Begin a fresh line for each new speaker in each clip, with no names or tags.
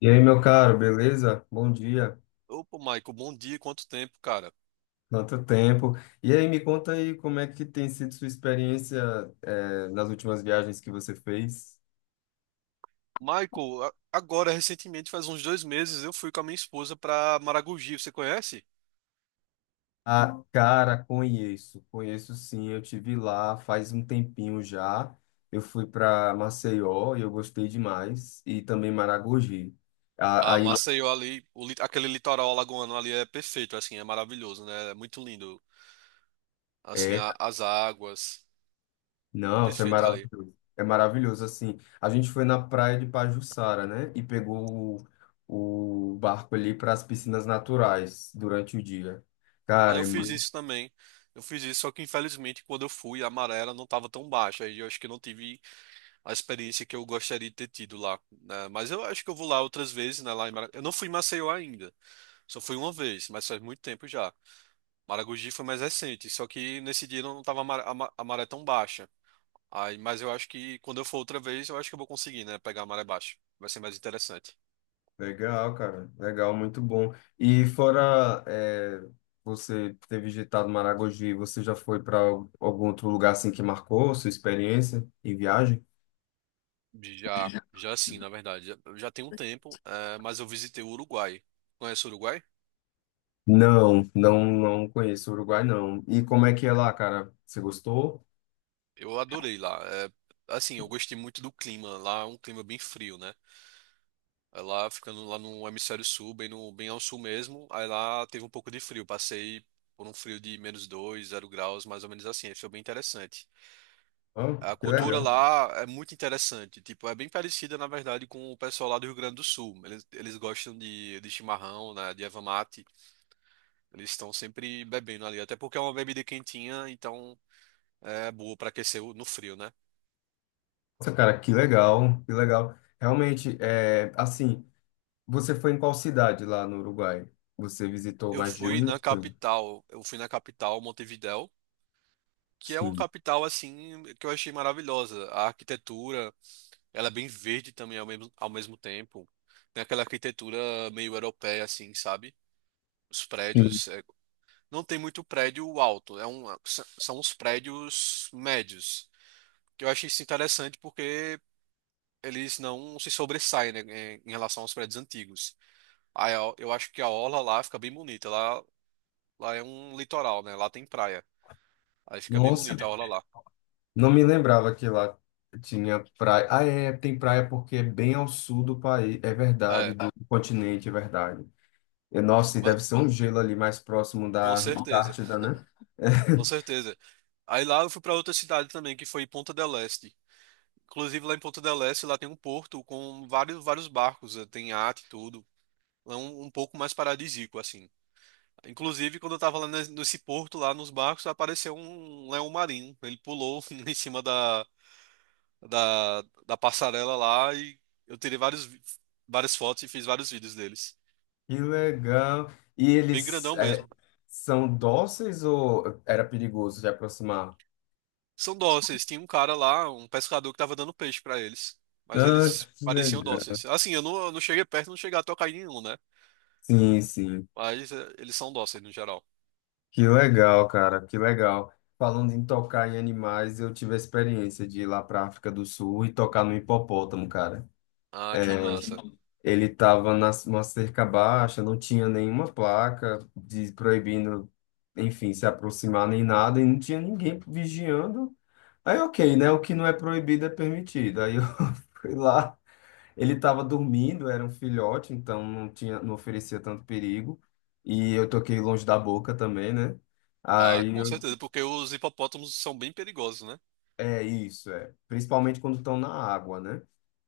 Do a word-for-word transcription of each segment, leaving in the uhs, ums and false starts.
E aí, meu caro, beleza? Bom dia.
Opa, Michael, bom dia, quanto tempo, cara?
Quanto tempo. E aí, me conta aí como é que tem sido sua experiência, eh, nas últimas viagens que você fez?
Michael, a- agora, recentemente, faz uns dois meses, eu fui com a minha esposa pra Maragogi, você conhece?
Ah, cara, conheço, conheço sim. Eu tive lá faz um tempinho já. Eu fui para Maceió e eu gostei demais. E também Maragogi. A-
Ah,
Aí, Ah,
Maceió ali, o li- aquele litoral alagoano ali é perfeito, assim, é maravilhoso, né? É muito lindo, assim,
é,
a- as águas, é
Nossa, é
perfeito ali.
maravilhoso. É maravilhoso, assim. A gente foi na praia de Pajuçara, né? E pegou o, o barco ali para as piscinas naturais durante o dia.
Ah,
Cara,
eu
é
fiz
muito
isso também, eu fiz isso, só que infelizmente quando eu fui, a maré ela não estava tão baixa, e eu acho que não tive a experiência que eu gostaria de ter tido lá, né? Mas eu acho que eu vou lá outras vezes, né, lá em Mara... Eu não fui em Maceió ainda. Só fui uma vez, mas faz muito tempo já. Maragogi foi mais recente, só que nesse dia não tava a mar- a ma- a maré tão baixa. Aí, mas eu acho que quando eu for outra vez, eu acho que eu vou conseguir, né? Pegar a maré baixa. Vai ser mais interessante.
legal, cara. Legal, muito bom. E fora, é, você ter visitado Maragogi, você já foi para algum outro lugar assim que marcou sua experiência em viagem?
Já, já sim, na verdade. Já, já tem um tempo, eh, mas eu visitei o Uruguai. Conhece o Uruguai?
Não, não, não conheço o Uruguai, não. E como é que é lá, cara? Você gostou?
Eu adorei lá. Eh, assim, eu gostei muito do clima. Lá é um clima bem frio, né? Aí lá, ficando lá no hemisfério sul, bem, no, bem ao sul mesmo, aí lá teve um pouco de frio. Passei por um frio de menos dois zero graus, mais ou menos assim. Aí foi bem interessante.
Ah,
A
que
cultura
legal.
lá é muito interessante. Tipo, é bem parecida, na verdade, com o pessoal lá do Rio Grande do Sul. Eles, eles gostam de, de chimarrão, né, de erva mate. Eles estão sempre bebendo ali, até porque é uma bebida quentinha, então é boa para aquecer o- no frio, né?
Nossa, cara, que legal, que legal. Realmente, é, assim, você foi em qual cidade lá no Uruguai? Você visitou
Eu
mais de Eu-
fui
um?
na
Foi?
capital, eu fui na capital, Montevidéu, que é uma
Sim.
capital assim que eu achei maravilhosa. A arquitetura, ela é bem verde também ao mesmo, ao mesmo tempo. Tem aquela arquitetura meio europeia assim, sabe? Os
Sim.
prédios, é, não tem muito prédio alto, é um, s- são os prédios médios. Que eu achei isso interessante porque eles não se sobressaem, né, em em relação aos prédios antigos. Aí a- eu acho que a orla lá fica bem bonita. Lá, lá é um litoral, né? Lá tem praia. Aí fica bem
Nossa,
bonita a orla lá.
não me lembrava que lá tinha praia. Ah, é, tem praia porque é bem ao sul do país, é verdade,
É,
do continente, é verdade. E, nossa, e
mas
deve ser um gelo ali mais próximo
com
da
certeza.
Antártida, né?
Com certeza. Aí lá eu fui para outra cidade também, que foi Ponta del Este. Inclusive lá em Ponta del Este, lá tem um porto com vários, vários barcos, eh, tem iate e tudo. É um, um pouco mais paradisíaco, assim. Inclusive, quando eu tava lá nes- nesse porto, lá nos barcos, apareceu um leão marinho. Ele pulou em cima da, da, da passarela lá e eu tirei vários, vi- várias fotos e fiz vários vídeos deles.
Que legal. E
Bem
eles
grandão
é,
mesmo.
são dóceis ou era perigoso de aproximar?
São dóceis. Tinha um cara lá, um pescador que tava dando peixe pra eles. Mas
Ah,
eles
que
pareciam
legal.
dóceis. Assim, eu não, eu não cheguei perto, não cheguei a tocar em nenhum, né?
Sim, sim.
Mas eh, eles são dóceis no geral.
Que legal, cara, que legal. Falando em tocar em animais, eu tive a experiência de ir lá para África do Sul e tocar no hipopótamo, cara.
Ah,
É,
que massa.
ele estava numa cerca baixa, não tinha nenhuma placa de proibindo, enfim, se aproximar nem nada, e não tinha ninguém vigiando. Aí, ok, né? O que não é proibido é permitido. Aí eu fui lá. Ele estava dormindo, era um filhote, então não tinha, não oferecia tanto perigo. E eu toquei longe da boca também, né?
Ah,
Aí
com
eu,
certeza, porque os hipopótamos são bem perigosos, né?
é isso, é. Principalmente quando estão na água, né?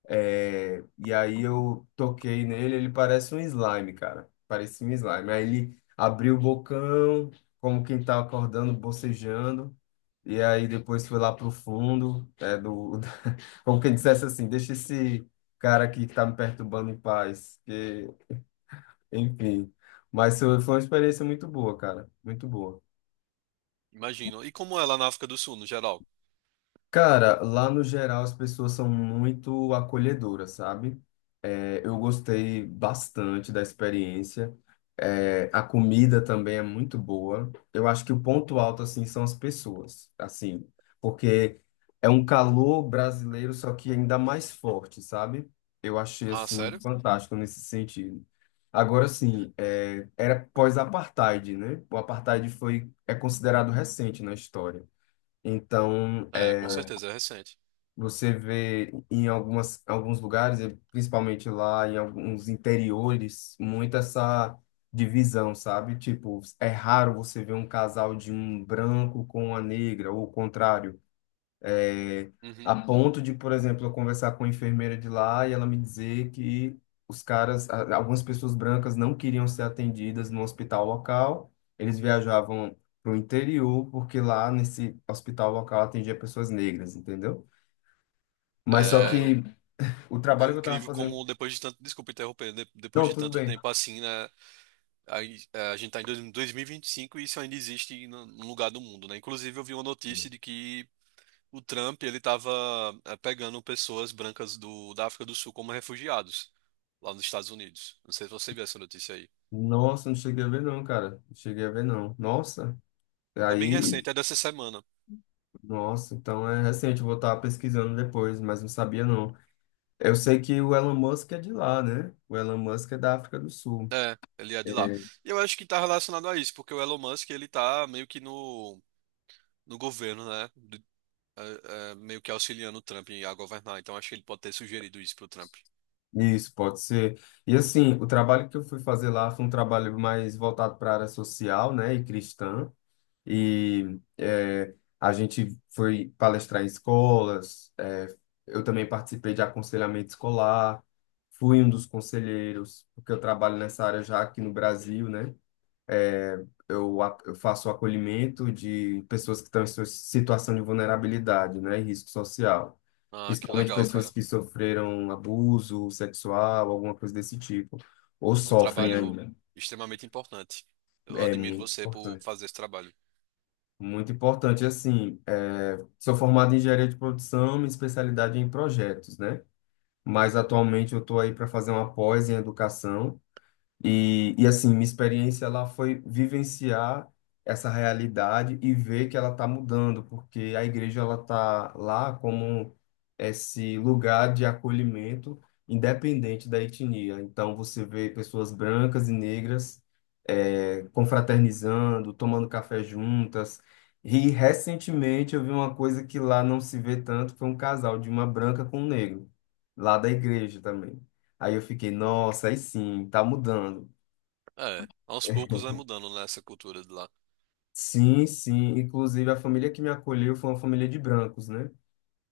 É, e aí eu toquei nele, ele parece um slime, cara. Parecia um slime. Aí ele abriu o bocão, como quem tá acordando, bocejando. E aí depois foi lá pro fundo, é, do, como quem dissesse assim, deixa esse cara aqui que tá me perturbando em paz, que enfim. Mas foi foi uma experiência muito boa, cara. Muito boa.
Imagino. E como é lá na África do Sul, no geral?
Cara, lá no geral as pessoas são muito acolhedoras, sabe? É, eu gostei bastante da experiência. É, a comida também é muito boa. Eu acho que o ponto alto, assim, são as pessoas, assim, porque é um calor brasileiro, só que ainda mais forte, sabe? Eu achei,
Ah,
assim,
sério?
fantástico nesse sentido. Agora, sim, é, era pós-apartheid, né? O apartheid foi, é considerado recente na história. Então,
É, com
é,
certeza, é recente.
você vê em algumas, alguns lugares, e principalmente lá em alguns interiores, muito essa divisão, sabe? Tipo, é raro você ver um casal de um branco com uma negra, ou o contrário. É, a
Uhum.
ponto de, por exemplo, eu conversar com a enfermeira de lá e ela me dizer que os caras, a- algumas pessoas brancas não queriam ser atendidas no hospital local, eles viajavam para o interior, porque lá nesse hospital local atendia pessoas negras, entendeu? Mas só
É, eu-
que o
é
trabalho que eu tava
incrível como
fazendo.
depois de tanto. Desculpa interromper, de- depois
Não,
de
tudo
tanto
bem.
tempo assim, né? A, a gente está em dois- 2025 e vinte e cinco e isso ainda existe no um lugar do mundo, né? Inclusive, eu vi uma notícia de que o Trump ele estava pegando pessoas brancas do, da África do Sul como refugiados lá nos Estados Unidos. Não sei se você viu essa notícia aí.
Nossa, não cheguei a ver, não, cara. Não cheguei a ver, não. Nossa.
É bem
Aí,
recente, é dessa semana.
nossa, então é recente. Eu vou estar pesquisando depois, mas não sabia, não. Eu sei que o Elon Musk é de lá, né? O Elon Musk é da África do Sul.
É, ele é de lá.
É,
E eu acho que está relacionado a isso, porque o Elon Musk ele está meio que no, no governo, né? Do- é, é, meio que auxiliando o Trump a governar. Então, acho que ele pode ter sugerido isso pro Trump.
isso, pode ser. E assim, o trabalho que eu fui fazer lá foi um trabalho mais voltado para a área social, né, e cristã. E é, a gente foi palestrar em escolas. É, eu também participei de aconselhamento escolar, fui um dos conselheiros, porque eu trabalho nessa área já aqui no Brasil, né? Eu, a- eu faço acolhimento de pessoas que estão em sua situação de vulnerabilidade, né, e risco social.
Ah, que
Principalmente
legal,
pessoas
cara.
que sofreram abuso sexual, alguma coisa desse tipo, ou
É um
sofrem uhum
trabalho
ainda.
extremamente importante. Eu
É
admiro
muito
você por
importante.
fazer esse trabalho.
Muito importante, assim, é, sou formado em engenharia de produção, minha especialidade é em projetos, né? Mas atualmente eu estou aí para fazer uma pós em educação, e, e assim, minha experiência lá foi vivenciar essa realidade e ver que ela está mudando, porque a igreja ela está lá como esse lugar de acolhimento independente da etnia. Então você vê pessoas brancas e negras eh, confraternizando, tomando café juntas. E recentemente eu vi uma coisa que lá não se vê tanto, foi um casal de uma branca com um negro, lá da igreja também. Aí eu fiquei, nossa, aí sim, tá mudando.
É, aos poucos vai mudando, né, essa cultura de lá.
Sim, sim. Inclusive, a família que me acolheu foi uma família de brancos, né?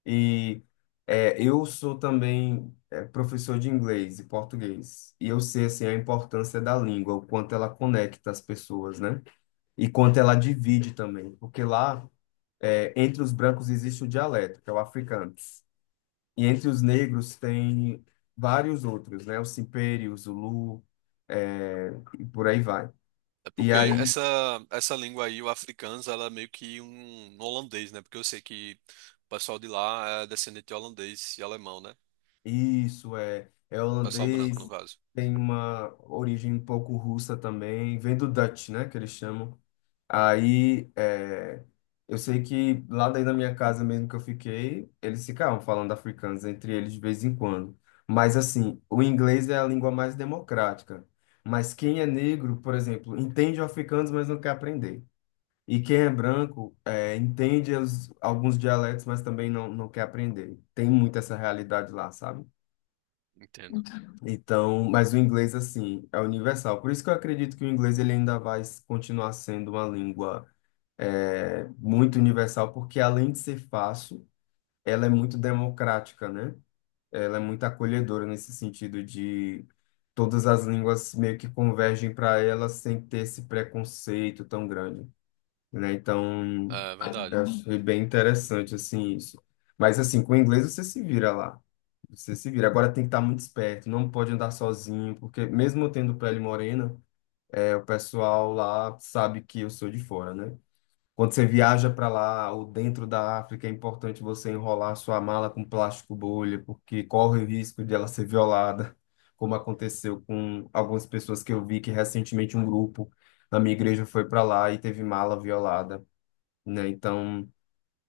E é, eu sou também é, professor de inglês e português. E eu sei, assim, a importância da língua, o quanto ela conecta as pessoas, né? E quanto ela divide também. Porque lá, é, entre os brancos, existe o dialeto, que é o africano. E entre os negros tem vários outros, né? O simperi, o zulu, é, e por aí vai.
É
E
porque
aí
essa, essa língua aí, o afrikaans, ela é meio que um um holandês, né? Porque eu sei que o pessoal de lá é descendente de holandês e alemão, né?
isso é, é
O pessoal branco, no
holandês,
caso.
tem uma origem um pouco russa também, vem do Dutch, né, que eles chamam. Aí, é, eu sei que lá daí na minha casa mesmo que eu fiquei, eles ficavam falando africanos entre eles de vez em quando. Mas assim, o inglês é a língua mais democrática. Mas quem é negro, por exemplo, entende o africano, mas não quer aprender. E quem é branco, é, entende os- alguns dialetos, mas também não, não quer aprender. Tem muito essa realidade lá, sabe?
Entendo.
Então, mas o inglês, assim, é universal. Por isso que eu acredito que o inglês ele ainda vai continuar sendo uma língua é, muito universal, porque além de ser fácil, ela é muito democrática, né? Ela é muito acolhedora nesse sentido de todas as línguas meio que convergem para ela sem ter esse preconceito tão grande, né? Então,
É verdade.
eu achei bem interessante, assim, isso. Mas, assim, com o inglês você se vira lá. Você se vira. Agora tem que estar muito esperto, não pode andar sozinho, porque mesmo eu tendo pele morena, é, o pessoal lá sabe que eu sou de fora, né? Quando você viaja para lá ou dentro da África, é importante você enrolar sua mala com plástico bolha, porque corre o risco de ela ser violada, como aconteceu com algumas pessoas que eu vi que recentemente um grupo na minha igreja foi para lá e teve mala violada, né? Então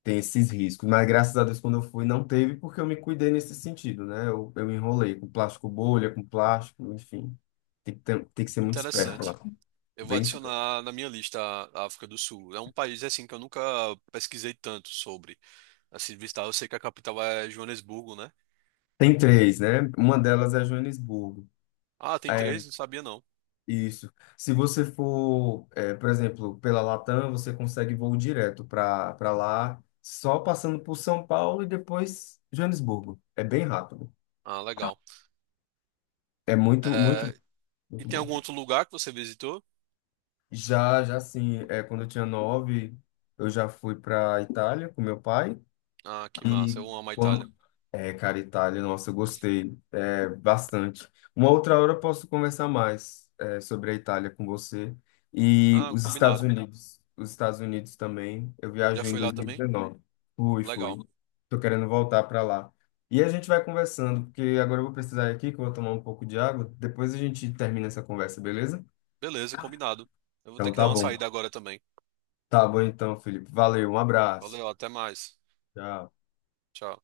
tem esses riscos. Mas graças a Deus, quando eu fui, não teve, porque eu me cuidei nesse sentido, né? Eu, eu enrolei com plástico bolha, com plástico, enfim. Tem que, ter- tem que ser muito esperto
Interessante.
lá.
Eu vou
Bem esperto.
adicionar na minha lista a África do Sul. É um país, assim, que eu nunca pesquisei tanto sobre. Assim, de visitar, eu sei que a capital é Joanesburgo, né?
Tem três, né? Uma delas é Joanesburgo.
Ah, tem
É,
três? Não sabia, não.
isso. Se você for, é, por exemplo, pela Latam, você consegue voo direto para para lá, só passando por São Paulo e depois Joanesburgo. É bem rápido.
Ah, legal.
É muito, muito,
É, e
muito
tem
bom.
algum outro lugar que você visitou?
Já, já sim. É, quando eu tinha nove, eu já fui para Itália com meu pai.
Ah, que
E
massa. Eu amo a Itália.
quando. É, cara, Itália, nossa, eu gostei é, bastante. Uma outra hora eu posso conversar mais é, sobre a Itália com você. E
Ah,
os Estados
combinado.
Unidos. Os Estados Unidos também. Eu
Já
viajei em
foi lá também?
dois mil e dezenove. Fui, fui.
Legal.
Tô querendo voltar para lá. E a gente vai conversando, porque agora eu vou precisar ir aqui, que eu vou tomar um pouco de água. Depois a gente termina essa conversa, beleza?
Beleza, combinado. Eu vou ter
Então
que dar
tá
uma
bom.
saída agora também.
Tá bom então, Felipe. Valeu, um abraço.
Valeu, até mais.
Tchau.
Tchau.